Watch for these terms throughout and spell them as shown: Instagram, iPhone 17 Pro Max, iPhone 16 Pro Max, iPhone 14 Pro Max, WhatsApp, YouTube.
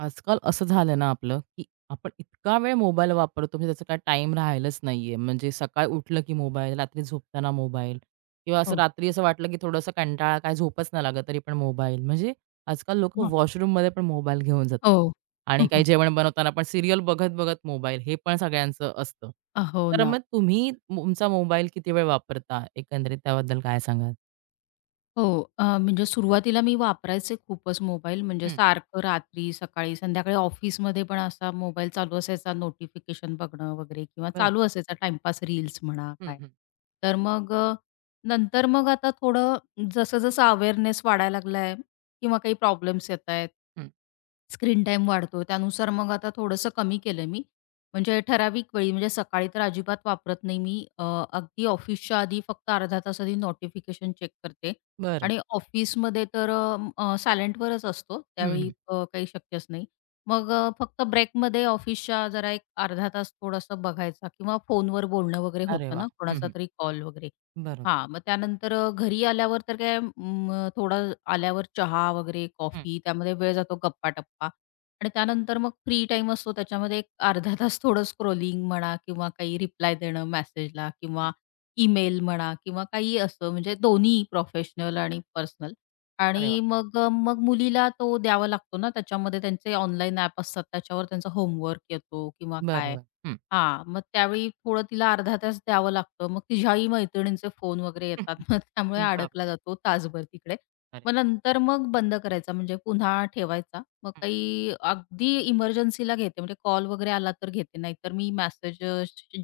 आजकाल असं झालं ना आपलं, की आपण इतका वेळ मोबाईल वापरतो म्हणजे त्याचा काही टाईम राहिलाच नाहीये. म्हणजे सकाळी उठलं की मोबाईल, रात्री झोपताना मोबाईल किंवा असं हो. रात्री असं वाटलं की थोडंसं कंटाळा, काय झोपच नाही लागत तरी पण मोबाईल. म्हणजे आजकाल लोकं हं. वॉशरूममध्ये पण मोबाईल घेऊन जातात हो. आणि हं, हं. काही जेवण बनवताना पण सीरियल बघत-बघत मोबाईल हे पण सगळ्यांचं असतं. हो तर ना. मग तुम्ही तुमचा मोबाईल किती वेळ वापरता? एकंदरीत त्याबद्दल काय सांगाल? हो. म्हणजे सुरुवातीला मी वापरायचे खूपच मोबाईल, म्हणजे हं, सारखं रात्री, सकाळी, संध्याकाळी ऑफिसमध्ये पण असा मोबाईल चालू असायचा, नोटिफिकेशन बघणं वगैरे किंवा बरं. चालू असायचा टाईमपास, रील्स म्हणा हं, काय. हं, तर मग नंतर मग आता थोडं जसं-जसं अवेअरनेस वाढायला लागलाय किंवा काही प्रॉब्लेम्स येतायत, हं. स्क्रीन टाईम वाढतो. त्यानुसार मग आता थोडंसं कमी केलं मी. म्हणजे ठराविक वेळी, म्हणजे सकाळी तर अजिबात वापरत नाही मी. अगदी ऑफिसच्या आधी, फक्त अर्धा तास आधी नोटिफिकेशन चेक करते बरं. आणि ऑफिसमध्ये तर सायलेंटवरच असतो. हं, त्यावेळी हं. काही शक्यच नाही. मग फक्त ब्रेकमध्ये ऑफिसच्या जरा एक अर्धा तास थोडासा बघायचा किंवा फोनवर बोलणं वगैरे अरे होतं वाह! ना, हं, कोणाचा हं. तरी कॉल वगैरे. बरोबर. हां, मग त्यानंतर घरी आल्यावर तर काय थोडं आल्यावर चहा वगैरे, हं, कॉफी, त्यामध्ये वेळ जातो गप्पा-टप्पा आणि त्यानंतर मग फ्री टाईम असतो, त्याच्यामध्ये एक अर्धा तास थोडं स्क्रोलिंग म्हणा किंवा काही रिप्लाय देणं मेसेजला हं. किंवा ईमेल म्हणा किंवा काही असं, म्हणजे दोन्ही प्रोफेशनल आणि पर्सनल. अरे वाह! आणि मग मग मुलीला तो द्यावा लागतो ना, त्याच्यामध्ये त्यांचे ऑनलाईन ॲप असतात, त्याच्यावर त्यांचा होमवर्क येतो किंवा काय. बरोबर. हं. हां, मग त्यावेळी थोडं तिला अर्धा तास द्यावं लागतं. मग तिच्याही मैत्रिणींचे फोन वगैरे हं, येतात. मग त्यामुळे हं, बाप अडकला जातो तासभर तिकडे. अरे! मग नंतर मग बंद करायचा, म्हणजे पुन्हा ठेवायचा. मग हं, काही अगदी इमर्जन्सीला घेते, म्हणजे कॉल वगैरे आला तर घेते. नाहीतर मी मेसेज,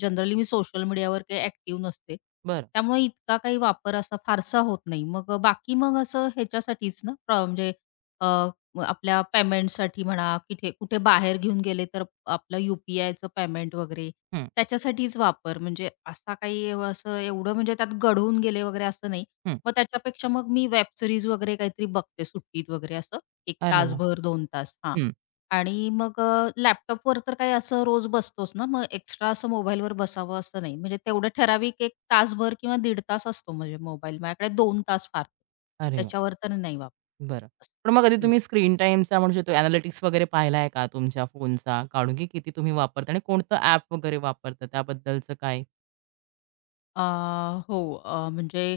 जनरली मी सोशल मीडियावर काही ॲक्टिव्ह नसते. बरं. त्यामुळे इतका काही वापर असा फारसा होत नाही. मग बाकी मग असं ह्याच्यासाठीच ना, म्हणजे मग आपल्या पेमेंटसाठी म्हणा, कुठे कुठे बाहेर घेऊन गेले तर आपलं यू-पी-आयचं पेमेंट वगैरे, हं, त्याच्यासाठीच वापर. म्हणजे असा काही असं एवढं, म्हणजे त्यात गढून गेले वगैरे असं नाही. हं. मग त्याच्यापेक्षा मग मी वेब सीरीज वगैरे काहीतरी बघते सुट्टीत वगैरे असं 1 अरे वाह! तासभर 2 तास. हां. हं. आणि मग लॅपटॉपवर तर काही असं रोज बसतोच ना, मग एक्स्ट्रा असं मोबाईलवर बसावं असं नाही. म्हणजे तेवढं ठराविक 1 तासभर किंवा दीड तास असतो, म्हणजे मोबाईल. माझ्याकडे 2 तास फार. अरे वाह! त्याच्यावर तर नाही वापरत. बरं. पण मग कधी तुम्ही स्क्रीन टाईमचा म्हणू शकतो एनालिटिक्स वगैरे पाहिला का तुमच्या फोनचा काढून, की किती तुम्ही वापरता आणि कोणतं ॲप वगैरे वापरता त्याबद्दलचं काय? अ, हो. अ, म्हणजे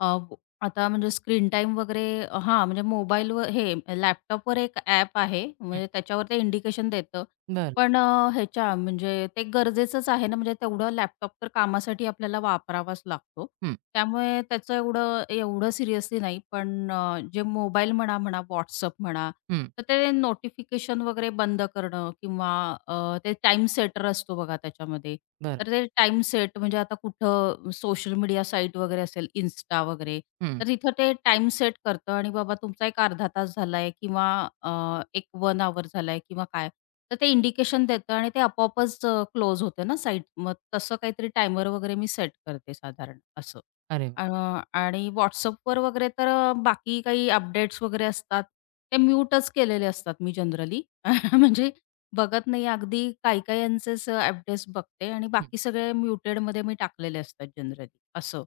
अ, व- आता म्हणजे स्क्रीन टाईम वगैरे, हां, म्हणजे मोबाईलवर हे, लॅपटॉपवर एक ॲप आहे. हं, म्हणजे त्याच्यावर ते इंडिकेशन देतं, बरं. पण ह्याच्या म्हणजे ते गरजेचंच आहे ना, म्हणजे तेवढं लॅपटॉप तर कामासाठी आपल्याला वापरावाच लागतो. हं, त्यामुळे त्याचं एवढं एवढं सिरियसली नाही. पण जे मोबाईल म्हणा, WhatsApp म्हणा, हं. तर ते नोटिफिकेशन वगैरे बंद करणं किंवा अ, ते टाइम सेटर असतो बघा त्याच्यामध्ये. बरं. तर ते टाईम सेट, म्हणजे आता कुठं सोशल मीडिया साईट वगैरे असेल, Insta वगैरे, हं. तर तिथं ते टाईम सेट करतं आणि बाबा तुमचा एक अर्धा तास झालाय किंवा अ, एक 1 अवर झालाय किंवा काय. तर ते इंडिकेशन देतं आणि ते आपोआपच क्लोज होते ना साईट. मग तसं काहीतरी टायमर वगैरे मी सेट करते साधारण असं. अरे वाह! अ, आणि WhatsAppवर वगैरे तर बाकी काही अपडेट्स वगैरे असतात, ते म्यूटच केलेले असतात मी जनरली. म्हणजे बघत नाही. अगदी काही-काही यांचेच अपडेट्स बघते आणि हं. बाकी सगळे म्युटेडमध्ये मी टाकलेले असतात जनरली असं.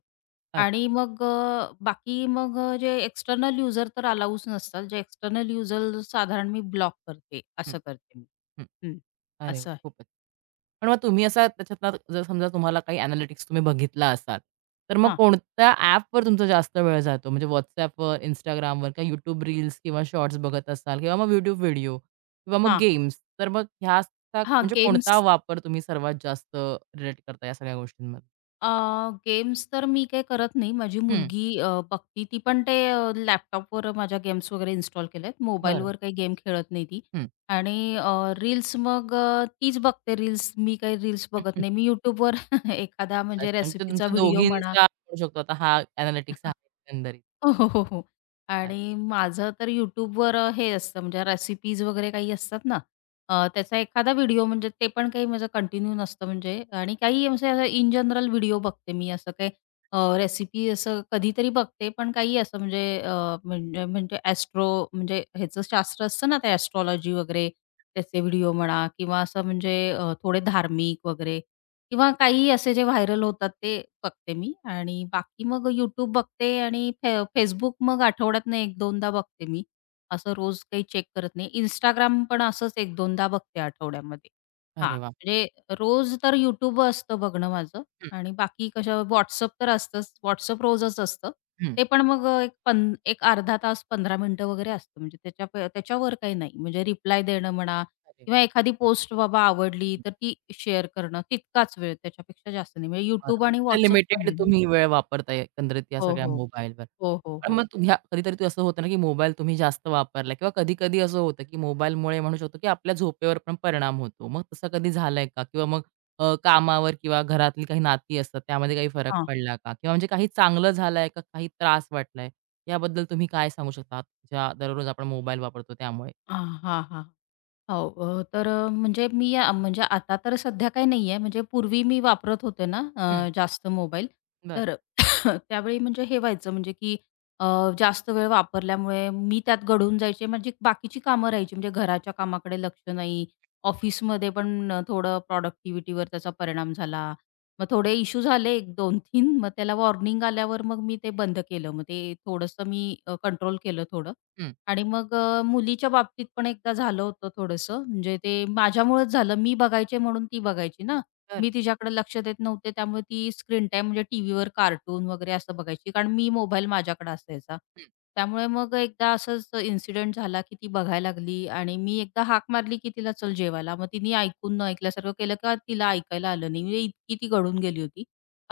अरे वाह! आणि मग बाकी मग जे एक्स्टर्नल यूजर तर अलाऊच नसतात. जे एक्स्टर्नल यूजर साधारण मी ब्लॉक करते, हं, असं करते मी. हं. हं. अरे वाह! असं आहे. खूपच पण मग तुम्ही असा त्याच्यातला जर समजा तुम्हाला काही एनालिटिक्स तुम्ही बघितला असाल, तर मग हां, कोणत्या ॲपवर तुमचा जास्त वेळ जातो? म्हणजे WhatsAppवर, Instagramवर किंवा YouTube रील्स किंवा शॉर्ट्स बघत असाल किंवा मग YouTube व्हिडिओ किंवा मग हां. गेम्स. तर मग ह्याचा हां, म्हणजे कोणता गेम्स वापर तुम्ही सर्वात जास्त रिलेट करता या सगळ्या गोष्टींमध्ये? गेम्स तर मी काही करत नाही. माझी हं. मुलगी बघती. ती पण ते लॅपटॉपवर माझ्या गेम्स वगैरे इन्स्टॉल केल्यात. बरं. मोबाईलवर काही गेम खेळत नाही ती. हं. आणि रील्स मग तीच बघते रील्स. मी काही रील्स बघत नाही. मी YouTubeवर एखादा म्हणजे अच्छा, म्हणजे रेसिपीचा तुमच्या व्हिडिओ म्हणा. दोघींचा म्हणू शकतो आता हा एनालिटिक्स आहे एकंदरीत. हो, हो, हो, हो. आणि माझं तर YouTubeवर हे असतं, म्हणजे रेसिपीज वगैरे काही असतात ना, त्याचा एखादा व्हिडिओ, म्हणजे ते पण काही माझं कंटिन्यू नसतं, म्हणजे आणि काही म्हणजे असं इन जनरल व्हिडिओ बघते मी असं काही. रेसिपी असं कधीतरी बघते, पण काही असं म्हणजे म्हणजे ॲस्ट्रो, म्हणजे ह्याचं शास्त्र असतं ना, ते ॲस्ट्रोलॉजी वगैरे, त्याचे व्हिडिओ म्हणा किंवा असं म्हणजे थोडे धार्मिक वगैरे किंवा काही असे जे व्हायरल होतात ते बघते मी. आणि बाकी मग YouTube बघते आणि Facebook मग आठवड्यातनं एक 2दा बघते मी. असं रोज काही चेक करत नाही. Instagram पण असंच एक 2दा बघते आठवड्यामध्ये. हां, अरे वाह! म्हणजे रोज तर YouTube असतं बघणं माझं हं, आणि बाकी कशावर WhatsApp तर असतंच. WhatsApp रोजच असतं. हं. ते पण मग एक अर्धा तास 15 मिनिटं वगैरे असतं. म्हणजे त्याच्यावर काही नाही. म्हणजे रिप्लाय देणं म्हणा अरे वाह! किंवा एखादी पोस्ट बाबा आवडली, तर ती शेअर करणं, तितकाच वेळ, त्याच्यापेक्षा जास्त नाही. म्हणजे बरं. YouTube आणि म्हणजे WhatsApp लिमिटेड सांगेन मी. तुम्ही वेळ वापरताय एकंदरीत या हो, सगळ्या हो. मोबाईलवर. हो, हो, पण हो. मग तुम्ही कधीतरी असं होतं ना, की मोबाईल तुम्ही जास्त वापरला किंवा कधी-कधी असं होतं, की मोबाईलमुळे म्हणू शकतो, की आपल्या झोपेवर पण परिणाम होतो. मग तसं कधी झालंय का? किंवा मग कामावर किंवा घरातली काही नाती असतात त्यामध्ये काही फरक हां. पडला का? किंवा म्हणजे काही चांगलं झालंय का काही त्रास वाटलाय? याबद्दल तुम्ही काय सांगू शकता? ज्या दररोज आपण मोबाईल वापरतो त्यामुळे? हां, हां, हां. हो, अ, तर अ, म्हणजे मी अ, म्हणजे आता तर सध्या काही नाहीये. म्हणजे पूर्वी मी वापरत होते ना हं. जास्त मोबाईल, बरं. तर त्यावेळी म्हणजे हे व्हायचं म्हणजे की अ, जास्त वेळ वापरल्यामुळे मी त्यात गढून जायचे. माझी बाकीची कामं राहायची. म्हणजे घराच्या कामाकडे लक्ष नाही. ऑफिसमध्ये पण थोडं प्रॉडक्टिव्हिटीवर त्याचा परिणाम झाला. मग थोडे इश्यू झाले 1, 2, 3, मग त्याला वॉर्निंग आल्यावर मग मी ते बंद केलं. मग ते थोडंसं मी कंट्रोल केलं थोडं. हं. आणि मग मुलीच्या बाबतीत पण एकदा झालं होतं थोडंसं. म्हणजे ते माझ्यामुळेच झालं. मी बघायचे म्हणून ती बघायची ना. बरं. मी तिच्याकडे लक्ष देत नव्हते. त्यामुळे ती स्क्रीन टाईम म्हणजे टीव्हीवर कार्टून वगैरे असं बघायची. कारण मी मोबाईल माझ्याकडे असायचा. हं, त्यामुळे मग एकदा असंच इन्सिडेंट झाला, की ती बघायला लागली आणि मी एकदा हाक मारली, की तिला चल जेवायला. मग तिने ऐकून न ऐकल्यासारखं केलं का तिला हं. ऐकायला आलं नाही. म्हणजे इतकी ती गळून गेली होती.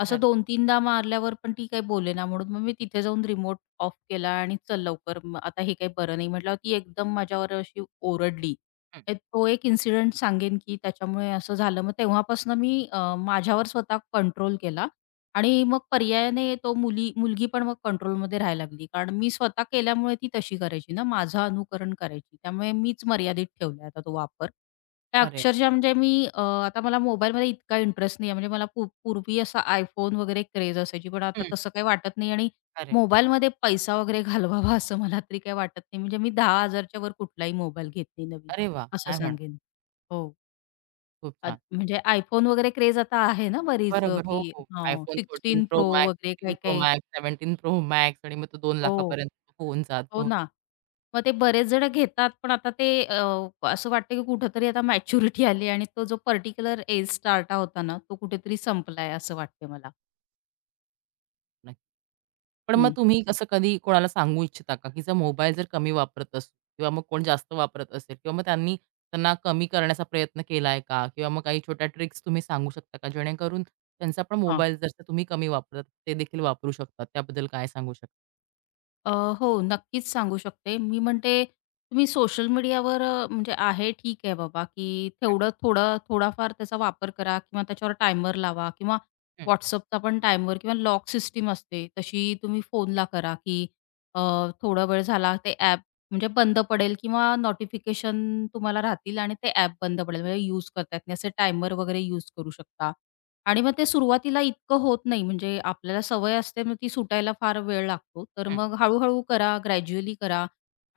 असं बरं. 2-3दा मारल्यावर पण ती काही बोलेना म्हणून मग मी तिथे जाऊन रिमोट ऑफ केला आणि चल लवकर, मग आता हे काही बरं नाही म्हटल्यावर ती एकदम माझ्यावर अशी ओरडली. हं. तर तो एक इन्सिडेंट सांगेन, की त्याच्यामुळे असं झालं. मग तेव्हापासून मी माझ्यावर स्वतः कंट्रोल केला आणि मग पर्यायाने तो मुलगी पण मग कंट्रोलमध्ये राहायला लागली. कारण मी स्वतः केल्यामुळे ती तशी करायची ना, माझं अनुकरण करायची. त्यामुळे मीच मर्यादित ठेवला आता तो वापर. तर अरे! अक्षरशः म्हणजे मी, आता मला मोबाईलमध्ये इतका इंटरेस्ट नाही आहे. म्हणजे मला पूर्वी असा iPhone वगैरे क्रेझ असायची. पण आता हं. तसं काही वाटत नाही आणि अरे! मोबाईलमध्ये पैसा वगैरे घालवावा असं मला तरी काही वाटत नाही. म्हणजे मी 10,000 च्या वर कुठलाही मोबाईल घेत नाही नवीन, अरे वाह! असं काय म्हण सांगेन. हो. खूप छान. म्हणजे iPhone वगैरे क्रेज आता आहे ना बरीच, बरोबर. हो, की हो. हां, iPhone pro, 14 Pro Pro Max, वगैरे 16 Pro काही-काही. Max, 17 Pro Max आणि मग तो 2 हो, लाखापर्यंत होऊन हो जातो. हो, ना. मग ते बरेच जण घेतात, पण आता ते असं वाटतं की कुठेतरी आता मॅच्युरिटी आली आणि तो जो पर्टिक्युलर एज स्टार्टा होता ना, तो कुठेतरी संपलाय असं वाटतंय मला. नक्की. पण मग हं. तुम्ही असं कधी कोणाला सांगू इच्छिता का, की जर मोबाईल जर कमी वापरत असू किंवा मग कोण जास्त वापरत असेल किंवा मग त्यांनी त्यांना कमी करण्याचा प्रयत्न केलाय का? किंवा मग काही छोट्या ट्रिक्स तुम्ही सांगू शकता का? जेणेकरून त्यांचा पण हां. मोबाईल जसं तुम्ही कमी वापरत ते देखील वापरू शकतात. त्याबद्दल काय सांगू शकता? अ, हो, नक्कीच सांगू शकते. मी म्हणते तुम्ही सोशल मीडियावर म्हणजे आहे, ठीक आहे बाबा, की तेवढं थोडं थोडाफार त्याचा वापर करा किंवा त्याच्यावर टायमर लावा किंवा हं, हं, WhatsAppचा पण टायमर किंवा लॉक सिस्टीम असते, तशी तुम्ही फोनला करा, की अ, थोडा वेळ झाला ते ॲप म्हणजे बंद पडेल किंवा नोटिफिकेशन तुम्हाला राहतील आणि ते ॲप बंद पडेल, म्हणजे यूज करता नाही. असे टायमर वगैरे यूज करू शकता. आणि मग ते सुरुवातीला इतकं होत नाही, म्हणजे आपल्याला सवय असते, मग ती सुटायला फार वेळ लागतो. तर हं, मग हळू-हळू करा, ग्रॅज्युअली करा.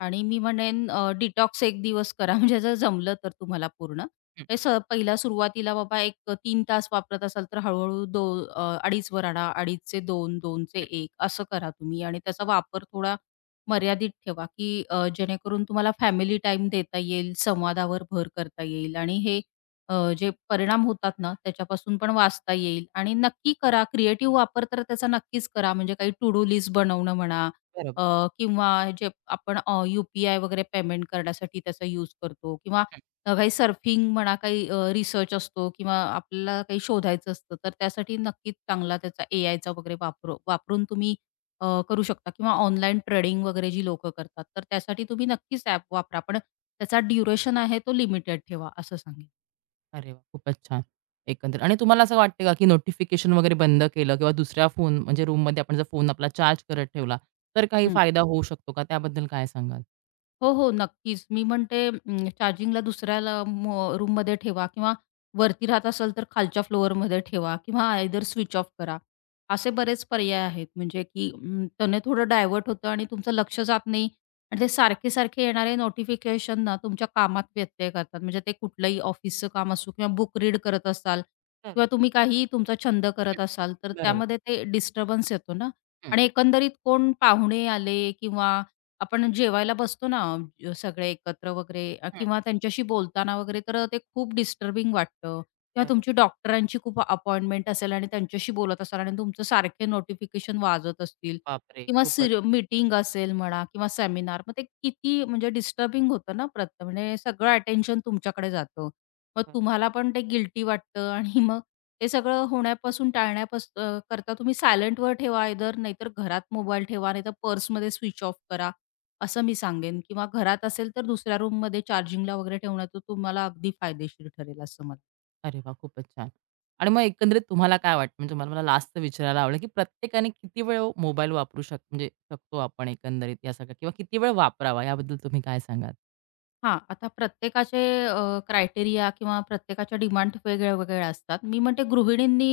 आणि मी म्हणेन डिटॉक्स एक दिवस करा, म्हणजे जर जमलं तर तुम्हाला पूर्ण. हं. हे स पहिला सुरुवातीला बाबा एक तास वापरत असाल, तर हळू 2.5 आणा, 2.5 चे 2, 2 असं करा तुम्ही आणि त्याचा वापर थोडा मर्यादित ठेवा, की जेणेकरून तुम्हाला फॅमिली टाईम देता येईल, संवादावर भर करता येईल आणि हे जे परिणाम होतात ना, त्याच्यापासून पण वाचता येईल आणि नक्की करा. क्रिएटिव्ह वापर तर त्याचा नक्कीच करा. म्हणजे काही टू डू लिस्ट बनवणं म्हणा बरोबर. अ, किंवा जे आपण यू-पी-आय वगैरे पेमेंट करण्यासाठी त्याचा यूज करतो किंवा काही सर्फिंग म्हणा, काही रिसर्च असतो किंवा आपल्याला काही शोधायचं असतं, तर त्यासाठी नक्कीच चांगला त्याचा एआयचा वापर वापरून तुम्ही करू शकता किंवा ऑनलाईन ट्रेडिंग वगैरे जी लोकं करतात, तर त्यासाठी तुम्ही नक्कीच ॲप वापरा. पण त्याचा ड्युरेशन आहे तो लिमिटेड ठेवा, असं सांगेन. अरे वा, खूपच छान. एकंदरीत आणि तुम्हाला असं वाटतं का, की नोटिफिकेशन वगैरे बंद केलं किंवा दुसऱ्या फोन म्हणजे रूममध्ये आपण जर फोन आपला चार्ज करत ठेवला, तर काही फायदा होऊ शकतो का? त्याबद्दल काय सांगाल? हो, हो, नक्कीच. मी म्हणते, अं, चार्जिंगला दुसऱ्याला रूममध्ये ठेवा किंवा वरती राहत असाल तर खालच्या फ्लोअरमध्ये ठेवा किंवा आयदर स्विच ऑफ करा. असे बरेच पर्याय आहेत, म्हणजे की अं, त्याने थोडं डायव्हर्ट होतं आणि तुमचं लक्ष जात नाही आणि ते सारखे-सारखे येणारे नोटिफिकेशन ना तुमच्या कामात व्यत्यय करतात. म्हणजे ते कुठलंही ऑफिसचं काम असो किंवा बुक रीड करत असाल बरं. किंवा तुम्ही काही तुमचा छंद करत हं, असाल, तर बरोबर. त्यामध्ये ते डिस्टर्बन्स येतो ना. हं, आणि एकंदरीत कोण पाहुणे आले किंवा आपण जेवायला बसतो ना, सगळे एकत्र वगैरे, हं. किंवा त्यांच्याशी बोलताना वगैरे, तर ते खूप डिस्टर्बिंग वाटतं. किंवा बरोबर. तुमची डॉक्टरांची खूप अपॉइंटमेंट असेल आणि त्यांच्याशी बोलत असाल आणि तुमचं सारखे नोटिफिकेशन वाजत असतील बापरे! किंवा खूपच. मीटिंग असेल म्हणा किंवा सेमिनार, मग ते किती म्हणजे डिस्टर्बिंग होतं ना, म्हणजे सगळं अटेन्शन तुमच्याकडे जातं, मग तुम्हाला पण ते गिल्टी वाटतं आणि मग ते सगळं होण्यापासून करता तुम्ही सायलेंटवर ठेवा आयदर, नाहीतर घरात मोबाईल ठेवा, नाहीतर पर्समध्ये, स्विच ऑफ करा असं मी सांगेन, किंवा घरात असेल तर दुसऱ्या रूममध्ये चार्जिंगला वगैरे ठेवणं, तर तुम्हाला अगदी फायदेशीर ठरेल असं मला. अरे वा, खूपच छान. आणि मग एकंदरीत तुम्हाला काय वाटतं? म्हणजे मला मला लास्टचं विचारायला आवडेल, की प्रत्येकाने किती वेळ मोबाईल वापरू म्हणजे शकतो आपण एकंदरीत या सगळ्या किंवा किती वेळ वापरावा याबद्दल तुम्ही काय सांगाल? हां, आता प्रत्येकाचे क्रायटेरिया किंवा प्रत्येकाच्या डिमांड वेगळ्या-वेगळ्या असतात. मी म्हणते गृहिणींनी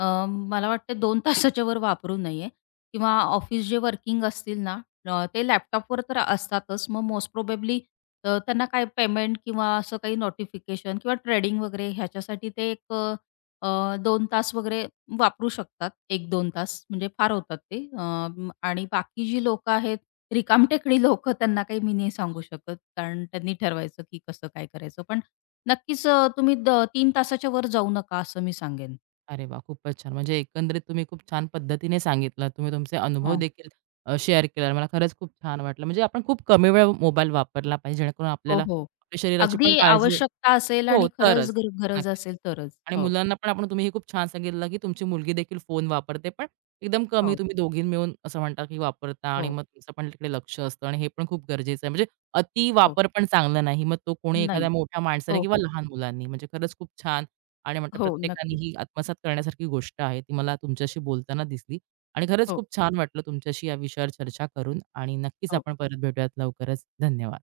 अ, मला वाटते 2 तासाच्या वर वापरू नये किंवा ऑफिस जे वर्किंग असतील ना, ते लॅपटॉपवर तर असतातच. मग मोस्ट प्रोबेबली त्यांना काय पेमेंट किंवा असं काही नोटिफिकेशन किंवा ट्रेडिंग वगैरे ह्याच्यासाठी ते 2 तास वगैरे वापरू शकतात. 1-2 तास म्हणजे फार होतात ते. आणि बाकी जी लोकं आहेत, रिकामटेकडी लोकं, त्यांना काही मी नाही सांगू शकत. कारण त्यांनी ठरवायचं की कसं काय करायचं. पण नक्कीच तुम्ही 3 तासाच्या वर जाऊ नका, असं मी सांगेन. अरे वा, खूपच छान. म्हणजे एकंदरीत तुम्ही खूप छान पद्धतीने सांगितलं. तुम्ही तुमचे अनुभव हां. देखील शेअर केला. मला खरंच खूप छान वाटलं. म्हणजे आपण खूप कमी वेळ मोबाईल वापरला पाहिजे, जेणेकरून हो, आपल्याला हो. आपल्या शरीराची अगदी पण काळजी आवश्यकता असेल हो, आणि खरंच तरच. गरज नक्कीच. असेल तरच. आणि हो, मुलांना पण आपण तुम्ही हे खूप छान सांगितलं, की तुमची मुलगी देखील फोन वापरते, पण एकदम कमी हो, तुम्ही दोघी मिळून असं म्हणता, की वापरता आणि हो, मग तुमचं पण तिकडे लक्ष असतं आणि हे पण खूप गरजेचं आहे. म्हणजे अति हो. वापर पण चांगला नाही. मग तो कोणी नाही. एखाद्या मोठ्या माणसाने हो, किंवा हो. लहान मुलांनी म्हणजे खरंच खूप छान आणि म्हणतात हो, प्रत्येकाने नक्कीच. ही आत्मसात करण्यासारखी गोष्ट आहे. ती मला तुमच्याशी बोलताना दिसली आणि खरंच हो, खूप छान वाटलं तुमच्याशी या विषयावर चर्चा करून आणि नक्कीच हो. आपण परत भेटूयात लवकरच. धन्यवाद.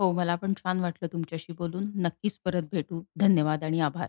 हो, मला पण छान वाटलं तुमच्याशी बोलून. नक्कीच परत भेटू. धन्यवाद आणि आभार.